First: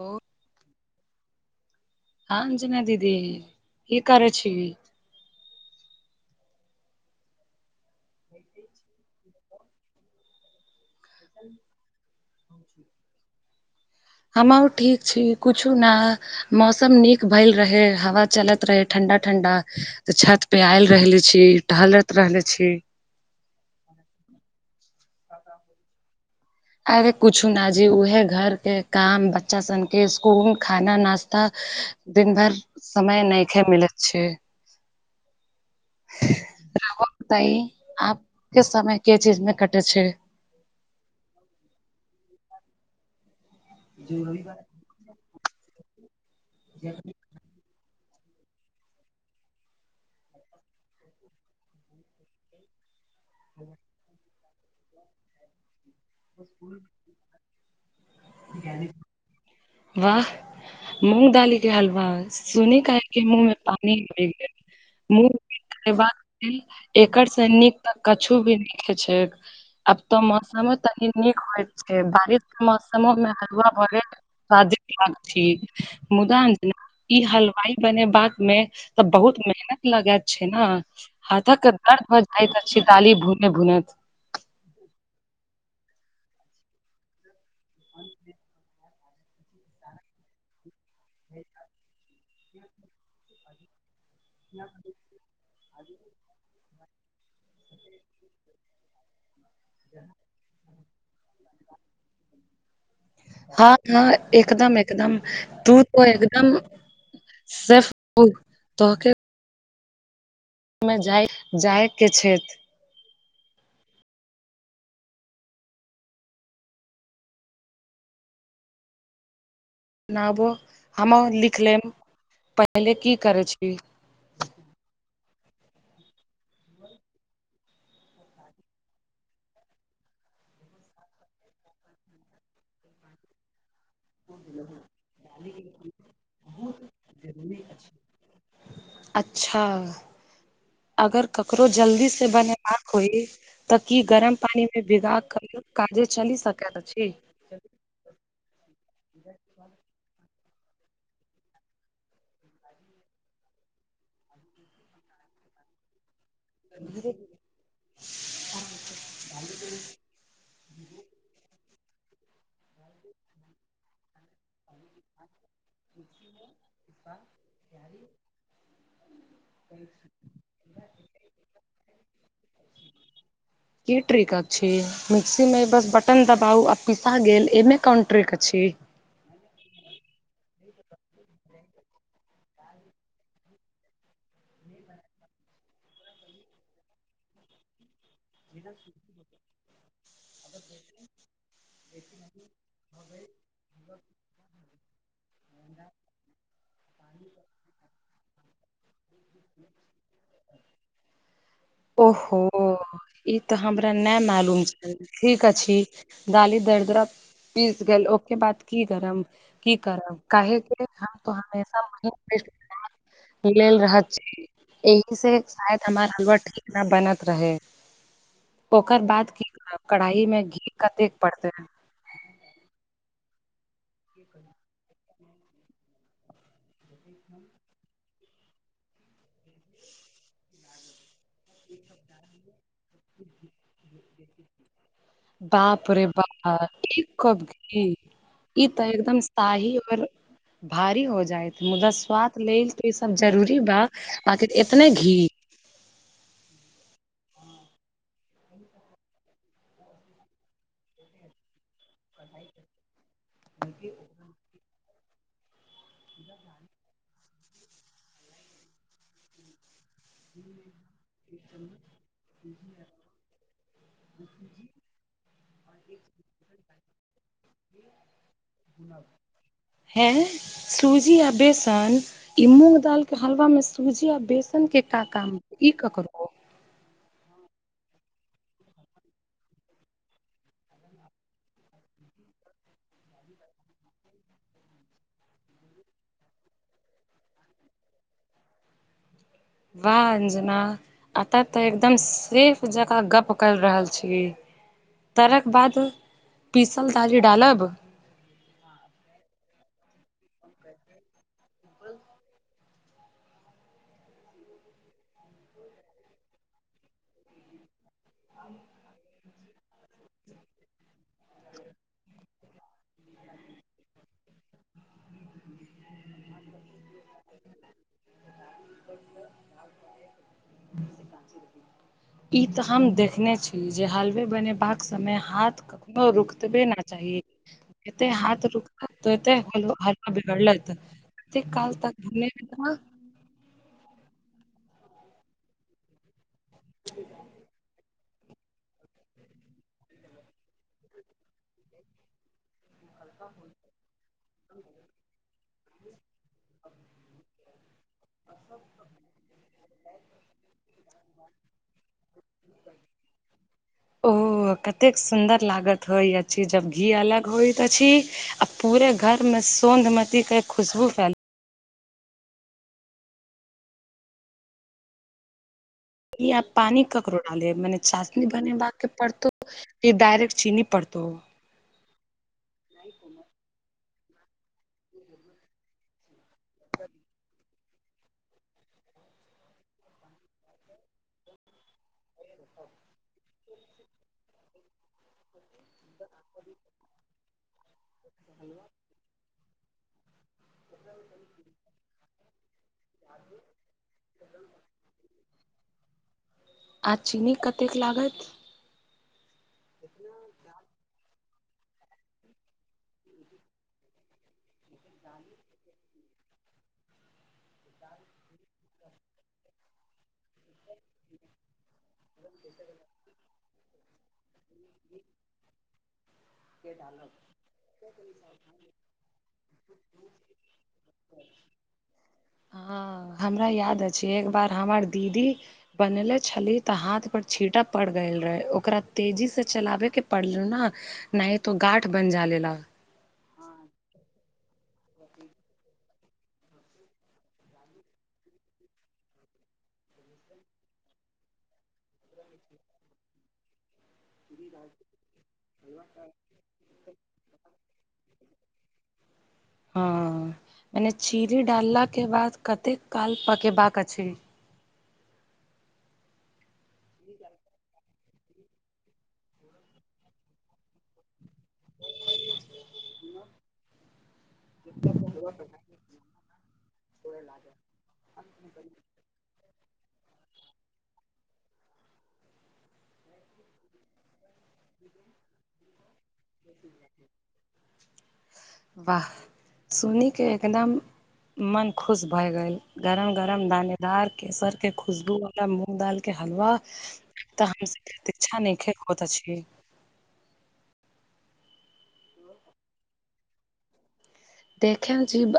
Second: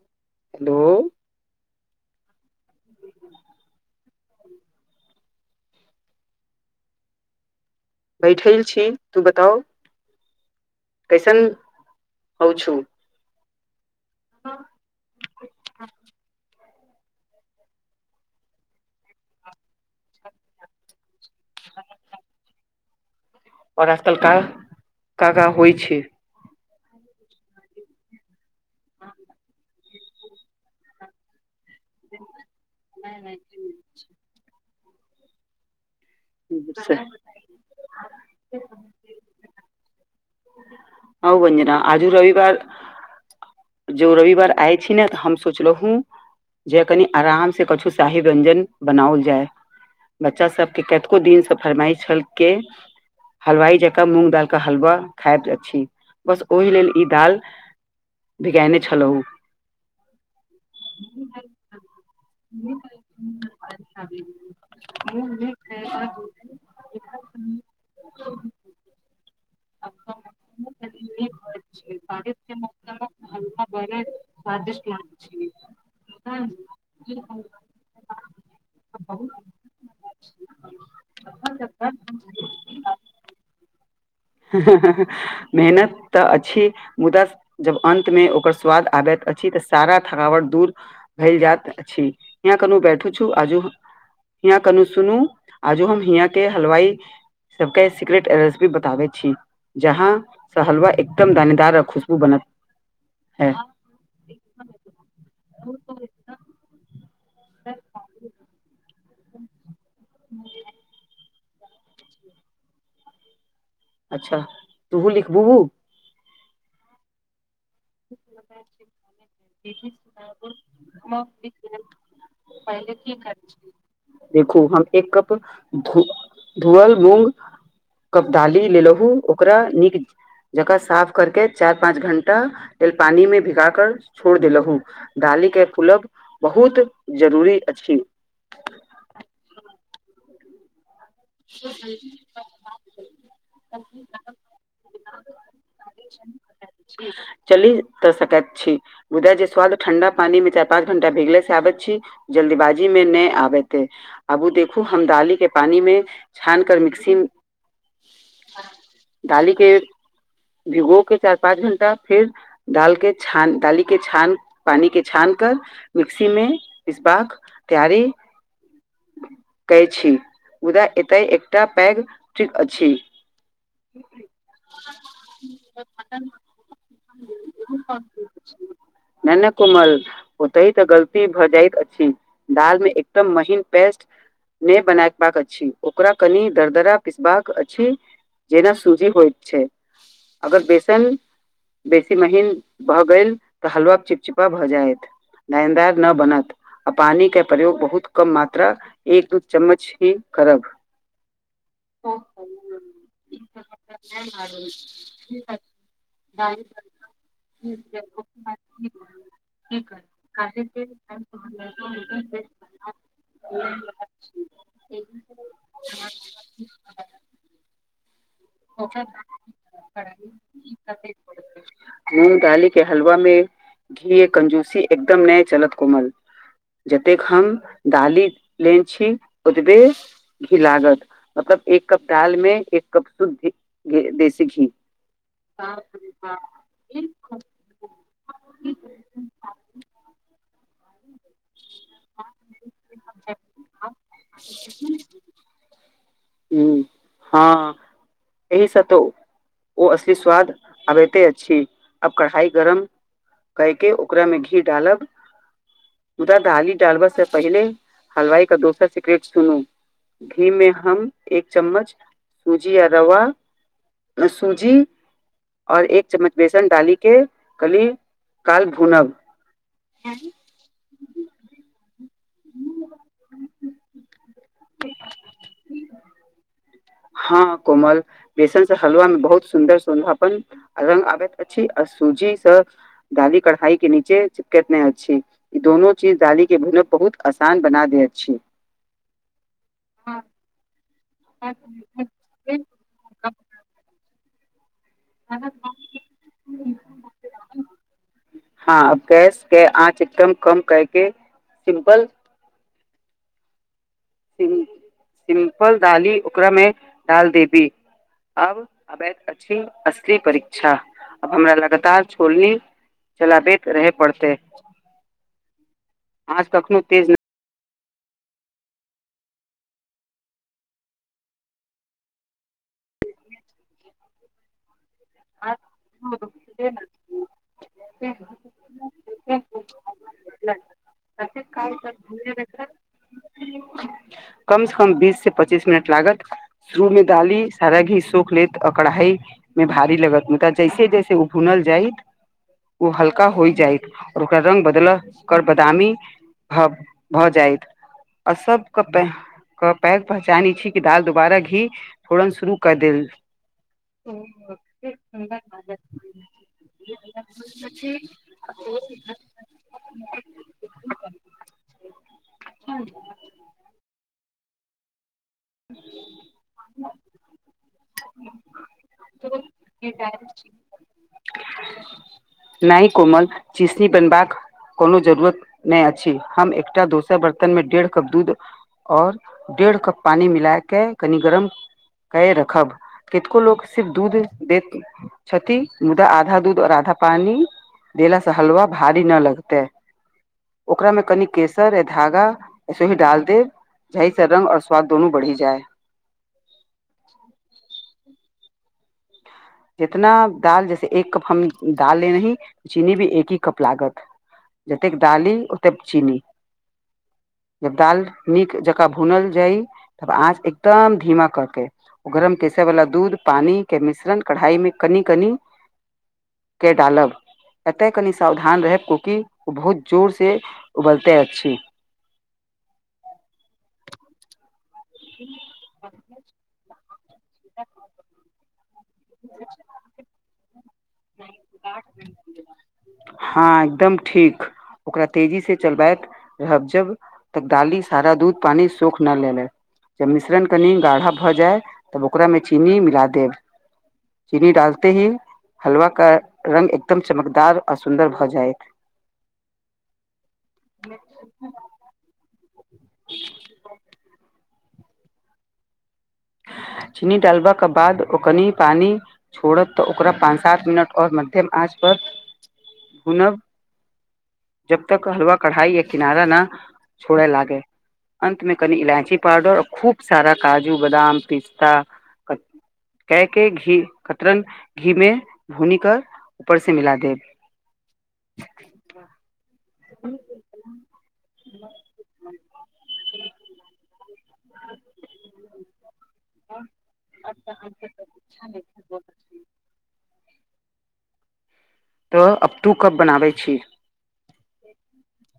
ओ hello हँ अंजना दीदी की करैत छीही? बैठल छी तू बताउ कैसन हो छू? हमओ ठीक छी कूछु ना मौसम नीक भईल रहे हवा चलैत रहे ठंडा ठंडा त छत पे आयल रहले छी टहलैत रहले छी। और आजकल का कागा होइ छैय? अरे कुछु न जी उहे घर के काम बच्चा सबन के स्कूल खाना नास्ता दिन भर समय नैखे मिलैत छैय। [unintelligible] तई आप के समय के चीज में कटे छैय? हँ बजरा आजु रविवार जो रविवार आय छी ने तऽ हम सोचलहु जे कनि आराम से कछु शाही व्यञ्जन बनाओल जाय। बच्चा सबके केतको दिनसँ फरमाइस छल के हलवाई जकाँ मूंग दाल के हलवा खायत अछि, बस ओहि लेल ई दाल बिगेने छलहु। वाह मूँग दाली के हलवा सुनी काके मुह में पानी पड़। [unintelligible] एकरसँ नीक तऽ कछु भी नैखे छैक। आब तऽ मौसमो तनी नीक होय छैय बारिश के मौसम [unintelligible] मुदा ई हलवाई बनेबाक मे तऽ बहुत मेहनत लगैत छैय ने। हाथक के दर्द हो जाय छि दाली भुने भुनैत। ह ह ही मेहनत तऽ अछि मुदा जब अन्तमे ओकर स्वाद आबैत अछि तऽ सारा थकावट दूर भइ जायत अछि, यहां कनी बैठू छु आजु हिय कनू सुनू आजो हम हिय के हलवाई सब के सीक्रेट रेसिपी बताबे छी जहाँस हलवा एकदम दानेदार आ खुशबू बनत है हँ हँ एकदम एकदम तू त एकदम सेफ तो तोहके [unintelligible] मे जाय जायके छैथ। अच्छा तूहू लिखबूहु? [inaudible] नबो हमहु लिख लेम पहिले की करै छीही? देखू हम एक कप धू धुअल मूंग कप दाली लेलहु ओकरा नीक जे जगह साफ करके चार पाँच घंटा तेल पानी मे भिगा कर छोड़ देलहु डाली के फूलब बहुत जरूरी अछि अच्छा अगर ककरो जल्दी से बनेबाक होय तऽ की गरम पानिमे भीगा क काजे चलि सकैत अछि चली त सकैत छी मुदा जे स्वाद ठण्डा पानी मे चारि पाँच घंटा भिगले से आबैत छी जल्दीबाजी मे नहि आबेत अआबू देखू हम डाली के पानी मे छान कर मिक्सी ह [unintelligible] डाली के भिगो के चार पाँच घण्टा फिर डाल के छान डाली के छान पानी के छान कर मिक्सीमे पिसबाक तैयारी कहै छी उदाय एतय एकटा पैग ट्रिक अछि की ट्रिक अछि मिक्सी मे बस बटन दबाउ पीसा गेल एमे काउन ट्रीक अछि नहि नहि कोमल ओतहि तऽ गलती भऽ जाइत अछि दाल मे एकदम महीन पेस्ट नहि बनायबाक अछि ओकरा कनि दरदरा पिसबाक अछि जेना सुजी होइत छै अगर बेसन बेसी महीन भ गेल तऽ हलवा चिपचिपा भऽ जायत दायन्दार न बनत आ पानी के प्रयोग बहुत कम मात्रा एक दू चम्मच ही करब ओहो ई तऽ हमरा नहि मालूम छै ठीक अछि दाली दर्दरा पीस गेल ओके बात की करम की करब काहेके हमेशा म मिल रहत एहि से शायद हमर हलवा ठीक ना बनत रहे ओकर बाद की करब कढ़ाई में घी कतेक पड़ते मूगदाली के हलवा में घी कंजूसी एकदम नय चलत कोमल जतेक हम दाली लेन छी ओतबे घी लागत मतलब एक कप दाल मे एक कप शुद्ध देसी घी बापरे बाप एक कप घी ई तऽ एकदम शाही आओर भारी हो जा जा मुदा स्वाद लेल तो ई सब जरूरी बा बाकि एतने घी ह हँ एहि सब तो ओ असली स्वाद आबते अछि अब कढ़ाई गरम कय के ओकरा में घी डालब मुदा दाली डालबा से पहिले हलवाई क दोसर सिक्रेट सुनू घी मे हम एक चम्मच सूजी य रवा सूजी आओर एक चम्मच बेसन डाली के कली काल भूनब हे सूजी आ बेसन ई मूँंग दाल के हलवा मे सूजी आ बेसन के का काम ई क करू हँ कोमल बेसन से हलुआ मे बहुत सुन्दर सुन्दर अपन रंग आबैत अछि आ सूजीसँ कढ़ाई के नीचे चिपकैत नहि अछि ई दोनो चीज डाली के भूनब बहुत आसान बना दे अछि वाह अंजना आत तऽ एकदम हम सिर्फ जकाँ गप कर रहल छी तरक बात पीसल दाली डालब हाँ गैस के आँच एकदम कम करके सिम्पल सिम्पल दाली ओकरा में डाल देबी अब अबैध अछि असली परीक्षा अब हमरा लगातार छोलनी चलाबैत रहे पड़तै आच कखनो तेज नहि [inaudible] ई तऽ हम देखने छी जे हालवे बनेबाक समय हाथ कखनो रुकतबे ना चाहि कते हाथ रुक तै हल हलव बिगड़लत काल त [unintelligible] कम से कम बीस से पच्चीस मिनट लागत शुरू मे डाली सारा घी सोख लेत कढ़ाई मे भारी लागत मुदा जैसे जैसे ओ भुनल जाइत ओ हल्का होइ जायत और ओर ओकर रंग बदल कर बदामी भऽ भऽ जायत आ सब के के पैक पहचानैत छी कि दाल दुोबारा घी फोड़न शुरू कऽ देल ओ कतेक सुन्दर लागत होय अछि जब घी अलग होयत अछि पूरे घर में सोन्दमती के खुशबू फैल [unintelligible] आब पानी ककरो डाले मने चाशनी बने बाकाे पड़तौ ई डायरेक्ट चीनी पड़तौ नहि कोमल चीसनी बनबाक कोनो जरूरत नहि अछि हम एकटा दोसर बर्तन में डेढ़ कप दूध और डेढ़ कप पानि मिलाय के कनी गरम के रखब कितको लोक सिर्फ दूध दैत छथि मुदा आधा दूध और आधा पानी देला से हलवा भारी ना लगतै ओकरा में कनि केसर आ धागा सोहो डाल देब जाई से रंग और बढ़ी जाए आ चीनी कतेक लागत जितना दाल जैसे एक कप हम दाल लेली चीनी भी एक हे कप लागत जतेक दाली ओतेक चीनी जब दाल नीक जकाँ भूनल जाय तब आँच एकदम धीमा कऽ के ओ गरम केसर वाला दूध पानी के मिश्रण कढ़ाई मे कनी कनी [inaudible] एतय कनि सावधान रहब कुकि ओ बहुत जोर सँ उबलते अछि ह हमरा याद अछि एक बार हमर दीदी बनेले छली तऽ हाथ पर छीटा पड़ गेल रहै ओकरा तेजी से चलाबे के परले ने नहि तो गाठ बन जालेला हाँ एकदम ठीक ओकरा तेजी सँ चलबैत रहब जब तब डाली सारा दूध पानी सूख न ले ले जब मिश्रण कनि गाढ़ा भऽ जाय तब ओकरा में चीनी मिला देब चीनी डालते ही हलवा का रंग एकदम चमकदार आ सुन्दर भऽ जायत [inaudible] हँ मने चीनी डालला के बाद कते काल पकेबाक अछि चीनी डालबा के बाद ओ कनी पानी छोड़त तऽ ओकरा पाँच सात मिनट और मध्यम आंच पर भूनब जब तक हलवा कढ़ाई या किनारा न छोड़े लागे अन्त में कनि इलायची पाउडर आ खूब सारा काजू बदाम पिस्ता कै के घी कतरन घी मे भूनी कर ऊपर से कतरन मिला देब [inaudible] वाह सुनि के एकदम मन खुश भए गेल गरम गरम दाने दार केसर के खुशबू वाला मूँग दाल के हलवा तऽ हमसे अच्छा नहि होइत अछि तऽ अप टू कप बनाबै छी देखे जीब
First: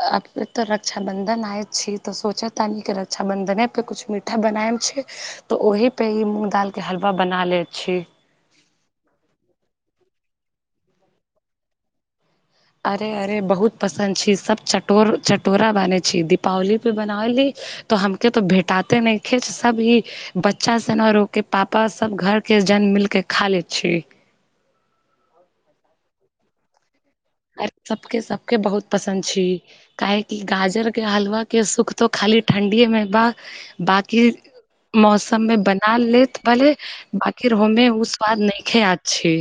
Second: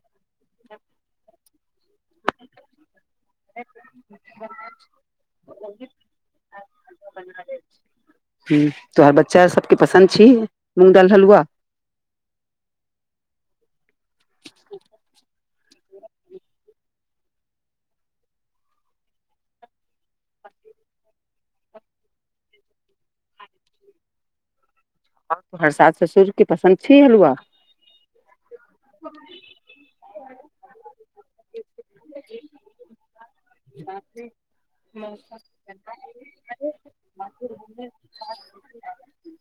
त रक्षाबंधन आय छी तऽ सोचे त नीक रक्षा बन्धने परर कछु मीठा बनाएम छै तऽ ओहिपे ह मूँग दालके हलवा बना लै छी ह तोहर बच्चा सबके पसन्द छी मूंग दालि हलुआ अरे अरे बहुत पसन्द छी सभ चटोर चटोरा बानहै छी दीपावलीपे बनाबलै तो हम के तो भेटााते नहि खेच सब ही बच्चा सन आरोक के पापा सब घर के जन्म मिलके खा ले छी आओ तोहर सास ससुरके पसन्द छी हलुआ सबके सबके बहुत पसन्द छी काहेकि गाजर के हलवा के सुख तऽ खाली ठण्डीएमे बा बाकी मौसममे बना लेत भले आखिर हमे ओ स्वाद नहि खेा छी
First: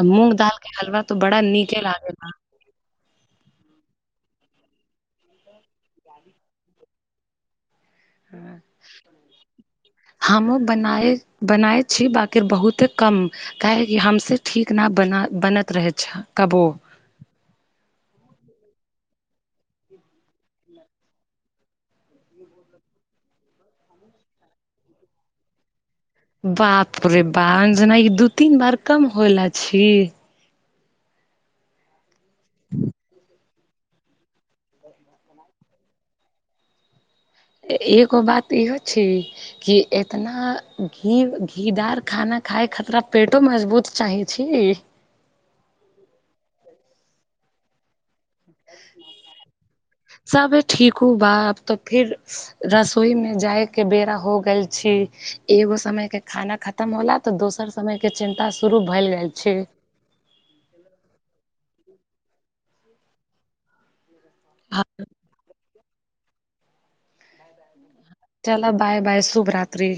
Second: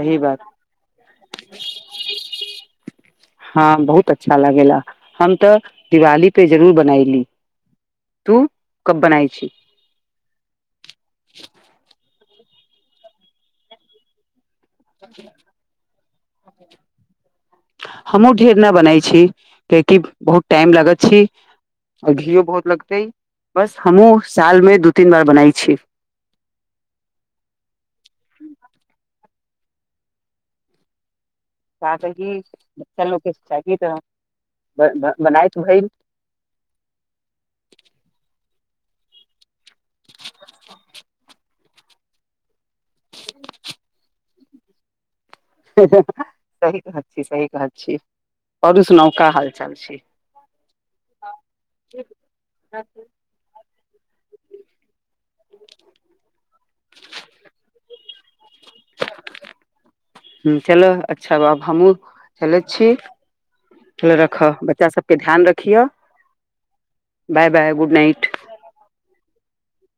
आ मूँंग बात दाल के हलवा तो बड़ा नीके लागेला हँ बहुत अच्छा लगेला हम तऽ दिवाली पे जरूर बनायली तू कब बनाय छी हमो बनाए बनाय छी बकि बहुते कम काहे की हमसे ठीक नहि बना बनैत रहै छै कबो हमूँ ढेर न बनाै छी कियकि बहुत टाइम लगत छी आ घीो बहुत लगते बस हमहुँ साल में दू तीन बार बनाई छी बाप रे बाप जेना ई दू तीन बार कम होला छी त त क बच्चा लोकके शिक्षा क तरह बनाइत भेल एगो बात इहो छै कि एतना घीव घी घीदार खाना खाय खतरा पेटो मजबूत चाहै छी सही बात छी सही बात छी आओरु सुनाउ का हाल चाल छी सब ठीक हू बा अब तऽ फिर रसोई मे जाय के बेरा हो गेल छी एगो समय के खाना खतम होला तऽ दोसर समय के चिन्ता शुरू भेलै गेल छै ह चलो अच्छा बा हमहुँ चलैत छी रख बच्चा सबके ध्यान रखिह बाय बाय गुड नाइट चलअ बाय बाय शुभ रात्री